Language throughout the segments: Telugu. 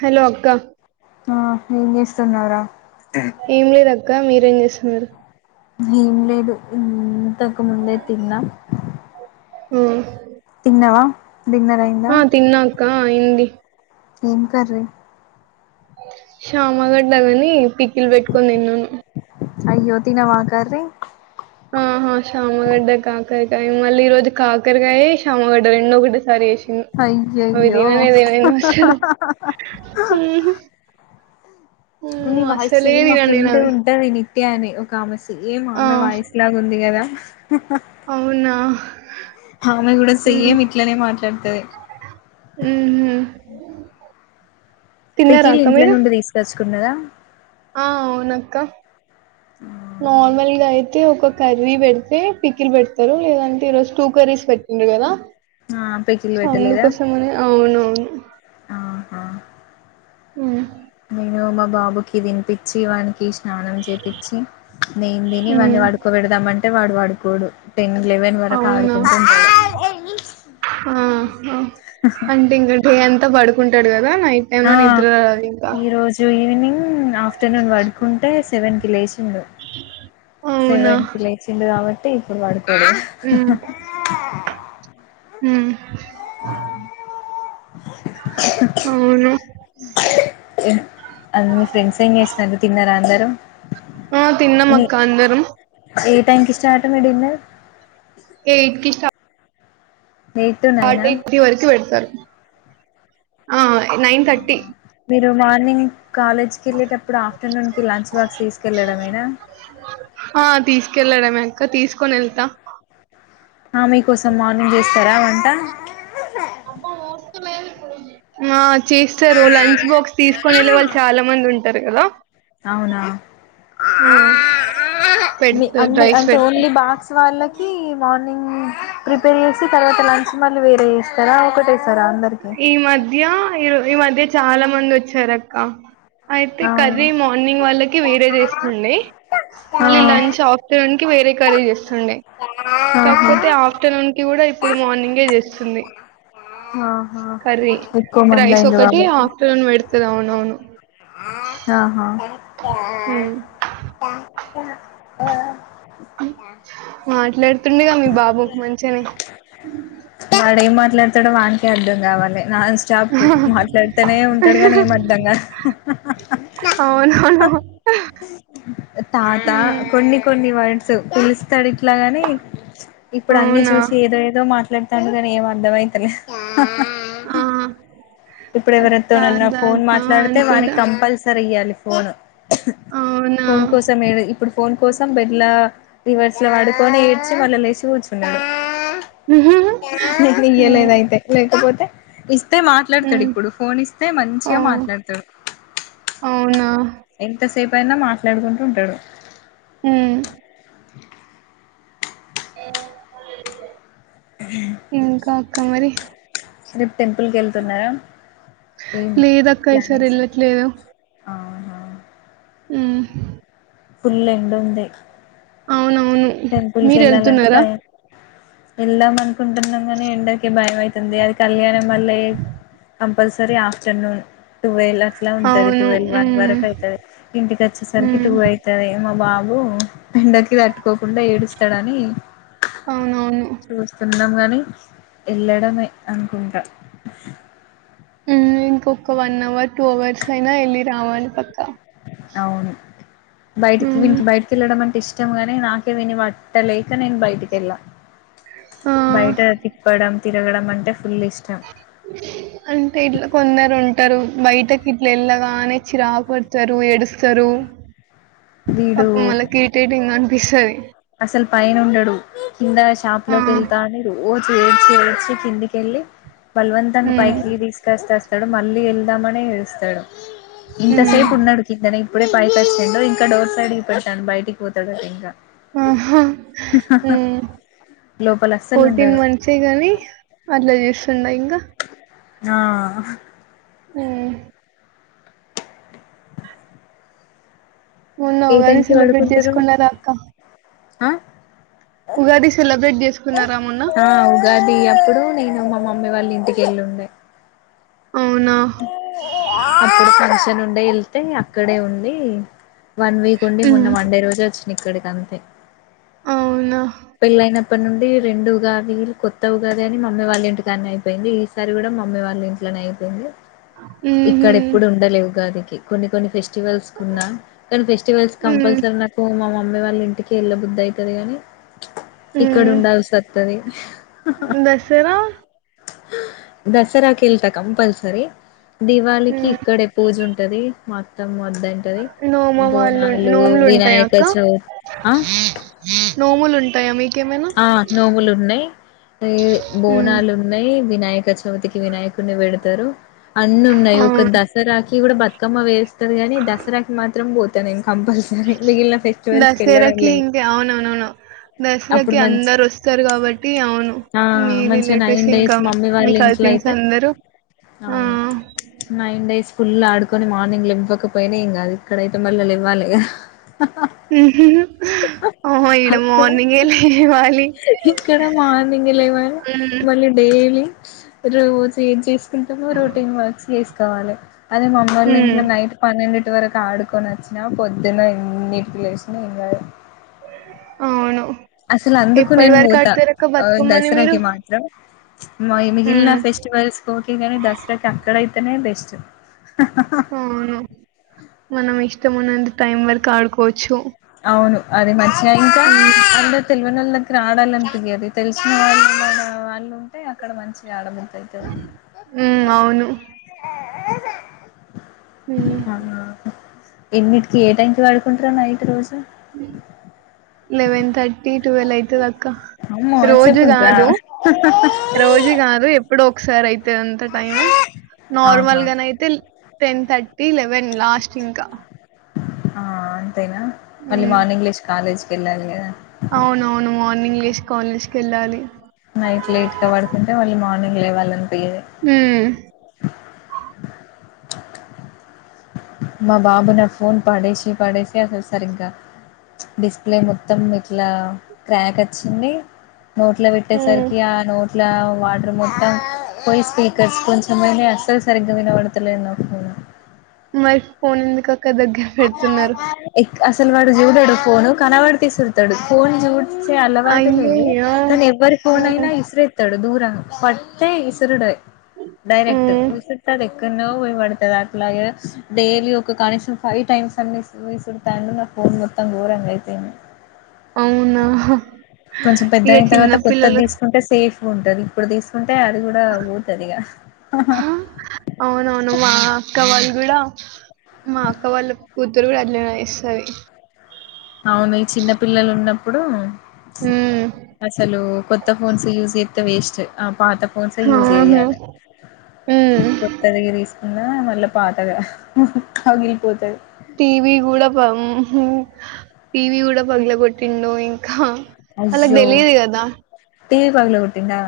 హలో అక్క ఆ ఏం చేస్తున్నావు ర ఏం లేదక్క మీరేం చేస్తున్నారు ఏం లేదు ఇంతకు ముందే తిన్నాం హ్మ్ తినవా డిన్నర్ అయింద కా అఇంది ఏం కర్రీ శ్యామగడలు ఆని పికిల్ పెట్టుకోని తిన్నాను అయో తినవా ఆ కర్రీ ఆహా శామగడ్డ కాకరకాయ మళ్ళీ ఈ రోజు కాకరకాయ శామగడ్డ రెండుఒకటి అయ్యయ్యో [unintelligible] [inaudible] మీ వాయిస్మ్ సేమ్ మా తినను నేను ఫ్రెండ్ అవి ఉంటాది నిత్యా అని ఒక ఆమ్మాయి సేమ్ ఆ అమే వాయిస్ లాగా ఉంది కదా అవునా ఆమె కూడా ఉమ్ సేమ్ ఇట్లనే మాట్లాడుతది ఉహు తిన్నారా పికిల్ అక్క ఇంట్లో మీరు నుండి తీసుకొచ్చుకున్నదా ఆ అవునక్క నార్మల్గాయితే అయితే ఒక కర్రీ పెడితే పికిలు పెడతారు లేదంటే ఈ రోజు టూ కర్రీస్ పెట్టిండారు కదా ఆహా ఆ పికిల్ పెట్టలేదా అందుకోసమని అవున అవును ఆహా హ నేను మా బాబుకి తినిపించి వానికి ఇష్ట స్నానం చేపచ్చి నేన్ తిని వాని ఉమ్, వాడుకోబెడదామంటే వాడు వాడుకోడు టెన్ ఇలెవెన్ వరకు అవునా ఆడుకుంటు ఆ, అంటే ఇంక డే పడుకుంటాడు కదా నైట్ టైమ్ ఆ లో నిద్ర రాదు ఇంకా ఈ రోజు ఈవినింగ్ ఆఫ్టర్నూన్ పడుకుంటే సెవెన్ కి లేస్తాడు అవునా సెవెన్ కి లేచిండు కాబట్టి [unintelligible] హ్మ్ అవును మీ ఫ్రెండ్స్ ఏం చేస్తురు తిన్నారా అందరూ ఆ తిన్న మక్క అందేరం టైం కి స్టార్ట మీ డిన్నర్ ఎయిట్ క ఎయిట్ టు నైనా ఫార్టీ ఫిఫ్టీ ఇప్పటి వరకు పెడతారు ఆ! నైన్ థర్టీ మీరు మార్నింగ్ కాలేజ్కి వెళ్ళేటప్పుడు ఆఫ్టర్నూన్ కి లంచ్ బాక్స్ తీసుకెళ్ళడమేనా తీసుకెళ్ళడేమ అక్క తీసుకొని వెళ్తా ఆ మీ కోసం మార్నింగ్ చేస్తారా వంట ఆ చేస్తారు లంచ్ బాక్స్ తీసుకొని వెళ్ళే వాళ్ళు చాలా మంది ఉంటారు గదా అవునా అన్ని పెడతారు అంద రైస్ అంటే పెడతారు ఓన్లీ బాగ్స్ వాళ్ళకి మార్నింగ్ ప్రిపేర్ చేసి తర్వాత ఇలా మళ్లీ వేరేజేస్తారా ఒకటి ఈ మధ్య ఈ ఈ మధ్య చాలా మందోచ్చారక్క అయితే ఆ కర్రీ మార్నింగ్ వాళ్ళకి వేరే జేస్తుండే మళ్ళీ ఆ లంచ్ ఆఫ్టర్నూన్ వేరే కర్రి జేస్తుండే ఆహా కాకపోతే ఆఫ్టర్నూన్ కి కూడా ఇప్పుడు మార్నింగే జేస్తుంది ఆహా కర్రీ ఎక్కువ మంది రైస్ అయిండ్రు ఒకటి కాబట్టి ఆఫ్టర్నూన్ పెడుతది అవును అవును అహా ఉమ్ మాట్లాడుతుండేగా మీ బాబు మంచిగనే ఎట్లత్తడో వానికే అర్ధం కావాలి నాన్ స్టాప్ మాట్లాడతనే ఉంటాడు గానీ ఏం అర్ధంగా హహ అవునవును హ తాత కొన్ని కొన్ని వర్డ్స్ పిలుస్తాడు ఇట్లగాని ఇప్పుడు అన్ని అవునా చూసి ఏదో ఏదో మాట్లా కర గాని ఏం అర్దం అయితలే ఆ! ఇప్పుడు అత్త ఎవరితోనన్న ఫోన్ తాత మాట్లాడితే వానికి అనుకుంటా. కంపల్సరీ ఇయ్యాలి న్ ఫోన్ అవునా? ఫోన్ కోసం ఎవి ఇప్పుడు ఫోన్ కోసం బెడ్ల రివర్స్లో పడుకొని ఏడ్చి మళ్ళ లేచి కూర్చున్నడు హ్మ్. ఇయ్యలేదయితే లేకపోతే ఇస్తే మా ఇత్తడు హ్మ్. ఇప్పుడు ఫోన్ ఇస్తే ఆ! మంచిగా మాట్లాడతడు అవునా? ఎంతసేపు అయిన మాట్లాడుకుంటూ ఉంటడు అమ్ ఇంకా అక్క మరి టెంపుల్కి వెళ్తున్నారా ఈ లేదక్క ఈసారి ప్లానింగ్స్ ఏంటి ఎళ్ళట్లేదు. ఉమ్ హు ఫుల్ ఎండుంది అవునవును మీరు వెళ్తున్నరా భయం వెళ్దాం అనుకుంటున్నాం గనీ ఎండకి భయం అవుతుంది అది కళ్యాణం వల్ల ఎ అమ్ సరిసరే ఆఫ్టర్నూన్ టువెల అట్లా ఉంటది అవును. టువెల్వ్ వన్ హ్మ్. వరకు అయితది ఇంటికి వచ్చేసరికి హ్మ్. టూ అయితది మా బాబు ఉమ్ ఎండకి తట్టుకోకుండా ఏడుస్తడని అవునవును. చూస్తున్నంగని ఎల్లడమే అనుకుంటా ఉమ్ ఇంకొక వన్ అవర్ టూ అవర్స్ అయినా వెళ్ళి రావాలి పక్క అవును బయటికి హ్మ్. వీనికి బయటికెళ్ళడం అంటే ఇష్టం ఎమో గని నాకే విని పట్టలేక నేను బయటికెళ్ళ బయట ఆ! తిప్పడం తిరగడం అంటే ఫుల్ ఇష్టం అంటే ఇట్ల కొందరు ఉంట ఉంటరు బయటకి ఇట్ల ఎళ్ళగానే చిరాకు పడతారు ఎడుస్తరు వీడు పాపం వాళ్ళకి ఇరిటెటింగ్ అనిపిస్తది అసలు పైన ఉండడు కింద షాప్ ఆ! లోకి వెళ్తా అని రో ఏడ్చి ఏడ్చి కిందికెళ్ళి బలవంతంగా హ్మ్. పైకి తీసుకస్తస్త డు మళ్ళీ వెళ్దామనే ఏడుస్తాడు హ్మ్. ఇంతసేపు ఉన్నడు కిందనే ఇప్ ఇప్పుడే పైకచ్చిండు ఇంకా డోర్ సైడ్కి పోతాండ్ బయటికి పోతాడట ఇంకా ఆహా ఉమ్ లోపల అస్సలు ఫోర్టీన్ ఉండడు మంత్సే గాని అట్లా చేస్ ఆ అహ్ ఆమ్ మెన్న ఏ ఉగాది టైంకి సెలబ్రేట్ పడుకుంటారు చేసుకున్న రా అక్క ఉగాది సెలబ్రేట్ చేసుకున్నారా మొన్న? ఆ ఉగాది అప్పుడు నేను మమ్మీ వాళ్ళ ఇంటికేళ్ళలిండే అవునా? అక్కడ ఫంక్షన్ ఉండే వెళ్తే అక్కడే ఉండి వన్ వీక్ ఉండి మొన్న హ్మ్. వన్డే రోజు వచ్చి ఇక్కడికి అంతే అవునా? పెళ్ళయిన ఇప్పటి నుండి రెండు ఉగాది కొత్త ఉగాది అని మమ్మీ వాళ్ళ ఇంటి కానీ అయిపోయింది ఈసారి కూడా మమ్మీ వాళ్ళ ఇట్లో అ ఇక్కడ హుహు. ఎప్పుడు ఉండ ఉగా కొ కొ నీ ఫెస్టివల్స్ హ్మ్. కంపల్రీ నా అమ్మే వాళ్ళ ఇంటికి ఎళ్ళ బుద్ధ అయితది గాని ఇక్కడ హ్మ్. ఉండాల్సి వస్తుది దసరా దసరాకిల్తా కంపల్సరి దివాళికి హ్మ్. ఇక్కడే పూజ ఉంటది మొత్తం మొద అంటది నోమ బోనాలు వినాయక చ నోముూలు ఉంట ఆ నోవులు ఉన్నాయి ఉమ్, బోనాలు ఉన్నాయి వినాయక చవితికి వినాయకుని పెడతారు అన్ని ఉన్నాయి ఒక అవును దసరాకి కూడా బ అక్కమ్మ వేస్తారు గాని దసరాకి మాత్రం పోతానండి కంపల్సర ఎక ఫెస్టివల్స్ క వెళ్లడం దసరాకి లే ఇంకా అవునవునవును ఇడు దసరాకి మంచి అందరు వస్తారు కాబట్టి అవును మీ మంచి రిలేటివ్స్ నైన్ ఇంకా డేస్ మమ్మీ మీ వాళ్ళ ఇంట్లో కజిన్స్ అయితే అందరూ ఆ అవును న ఇడి స్కుల్ ఆడుకొని మార్నింగ్ లో ఇవ్వకపోయినా ఇంకా ఇక్కడయితే మళ్ల్ళలు ఇవ్వాలి ఆ ఇడ అక్కడ మార్నింగ్ అలి ఇక్కడ మార్నింగ్ లేమని ఉమ్, మళ్ళీ డే డలీ రోజు ఏం చేసుకుంటే మ రొటీన్ వర్క్స్ చేసుకోవాలి అదే మమ్మ వాళ్ళ ఉమ్, ఇంట్లో నైట్ పనిండి ఇ వరకు ఆడుకోచ్చిన పొద్దున ఎన్నికులేం అవును అసలు అందుకు ఎప్పటి నేను వరకు పోతా ఆడతారక్క బతుకమ్మని మీరు దసరాకి మాత్రం మిగిలిన ఉమ్, ఫెస్టివల్స్ కే కాని దసరాకి అక్కడయితేనే బెస్ట్ అవును మనం ఇష్టంన్నంత టైం వరకు ఆడుకోవచ్చు అవును అది మధగా ఇంకా ఉమ్, అందు తెలివ న వాళ్ళ ఇక్కడ ఆడాలని తిరియదు తెలిసిన వాళ్ళు వాళ్ళు ఉంటే అక్కడ మంచిగా ఆడబ అయితే ఉమ్, అవును ఎన్నిటికి ఏ టైకి వాడుకుంటారో నైట్ రోజు [inaudible] లెవెన్ థర్టీ ట్వెల్వ్ అయితే దక్క అమ్మో రోజు అంతసేపు ఉంటరా కాదు రోజు కాదు ఎప్పుడు ఒకసారి అయితే అంత టైం ఆహా నార్మల్ గానయితే టెన్ థర్టీ లెవెన్ లాస్ట్ ఇంకా ఆ అంతేనా మళ్ళీ మార్నింగ్లీష్ కాలేజీకి వెళ్ళాలి కదా అవున అవును మార్నింగ్ంగ్లీష్ కాలేజ్కి వెళ్ళాలి నైట్ లేట్గా పడుతుంటే వాళ్ళు మార్నింగ్ లేవాలంట మ్మ్ మా బాబు నా ఫోన్ పడేసి పడేసి అసలు సరి్గా డిస్ప్లే మొత్తం ఇట్లా క్రాక్ వచ్చింది నోట్ల పెట్టేసరికి ఆ నోట్ల వాటర్ మొత్తం పోయి స్పీకర్స్ కొంచెంమ అసలు సరిగ్గా వినబడతలేన్న ఫోన్ [inaudible] మరి ఫోన్ ఎందుకక్క దగ్గర పెడుతున్నారు అసలు వాడు చూడడు ఫోను కనవాడి తీసుళ్తాడు ఫోన్ చూ చ్చే అలవాటు లేదు అయ్యయ్యో కానీ ఎవ్వరి ఫోన్ అయినా మ్మ్ ఇస్రే డు దూర పట్టే ఇసురుడు డైరెక్ట్ మ్మ్ ఉసుతా క్క పోయపడుతుది అట్లాగే డైలీ ఒక కనీసం ఫైవ్ టైమ్స్ అన్నిీ విసుడతాండు నా ఫోన్ మొత్తం ోరంగా అయిపోయింది అవునా కొంచెం పెద్ద ఇగ అయిన తర్వాత చిన్న కొత్తది పిల్లలు తీసుకుంటే సేఫ్ గుండదిప ప్రదేశని అంతే అది కూడా పోతుదిగా అవునవును మా అక్క వాళ్ళు కూడా మా అక్క వాళ్ళ కూతురు కూడా అది వస్తుంది అవును ఈ చిన్న పిల్లలు ఉన్నప్పుడు ఉమ్ అసలు కొత్త ఫోన్స్ ూస్ చేతే వేస్ట్ అఫ్ పాత ఫోన్స్ యూస్ ఆహా చేయాలి ఉమ్ పుత్త దిసగిరి స్ అన్నా మళ్ళా పాతగా పగిలిపోతది టి వి కూడాడా ప వి కూడాడా పగల కొట్టింు ద ఇంకా అలాగ తెలిది కదా టీ వి పగల కొట్టిందా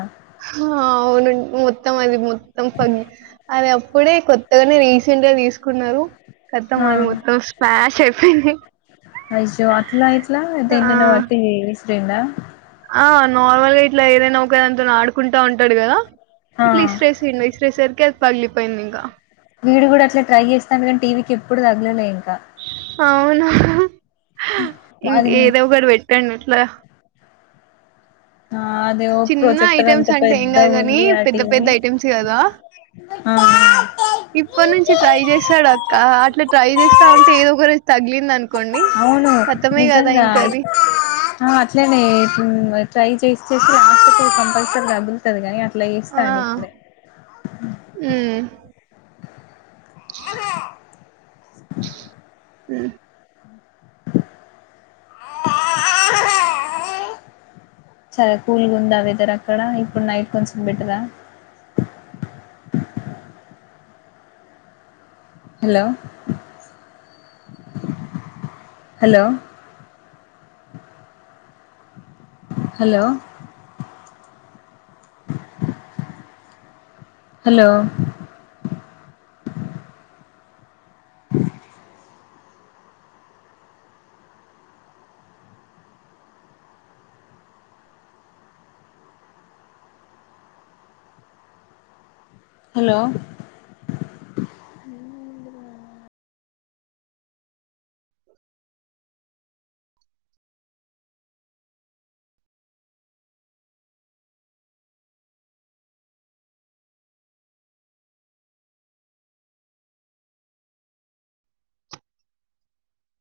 అవునుడి మొత్తం అది మొత్తం పగి అది అప్పుడే కొత్తగానే రీసెంట్ గా తీసుకున్నారు ఆ కతమాది మొత్తం స్పాష్ [inaudible] అయో అట్ల ఇట్ల దేన్నో పట్టి బిసరింద అ నార్మల్గా ఇట్లా ఏదైనా ఒక దాన్తో ఆడుకుంటా ఉంటాడు కదా ఆ ఇట్లీ ఇస్రేసిండు ఇస్రే సరికే పగిలి పోయింది ఇంకా వీడు కూడ అట్లా ట్రై చేస్తాండు కానీ టీవీకి ఎప్పుడు తగ్లలేండి అవున ఇంక అది ఏదోక పెట్టండి ఇట్లా ఆ అదే ఓ చిన్న ప్రొజెక్టర్ అంత ఐటెమ్స్ అంటే ఏం పెద్ద కాదు కాని ఉంది ఆ పెద్ద పెద్ద టీవి ఐటెమ్స్ కదా ఆ ఇప్పటి నుంచి ట్రై చేశాడు అక్క అట్లా ట్రై చేస్తా ఉంటే ఏదో ఒక రజు తగిలింది అనుకోండి అవును కతమే కదా నిజంగా ఇంకది అట్లేనే చేసి ఆస్పత్ర కంపల్సరీగాగబులుతు గకనీ లేస్తా ఆ అండి ఇప్పుడె ఉమ్ [inaudible] ఉ [inaudible] చాలా కూల్గ ఉందా వెదర్ అక్కడ ఇప్పుడు నైట్ కొంచెం పెట్టదా [inaudible] hello hello hello hello [inaudible] hello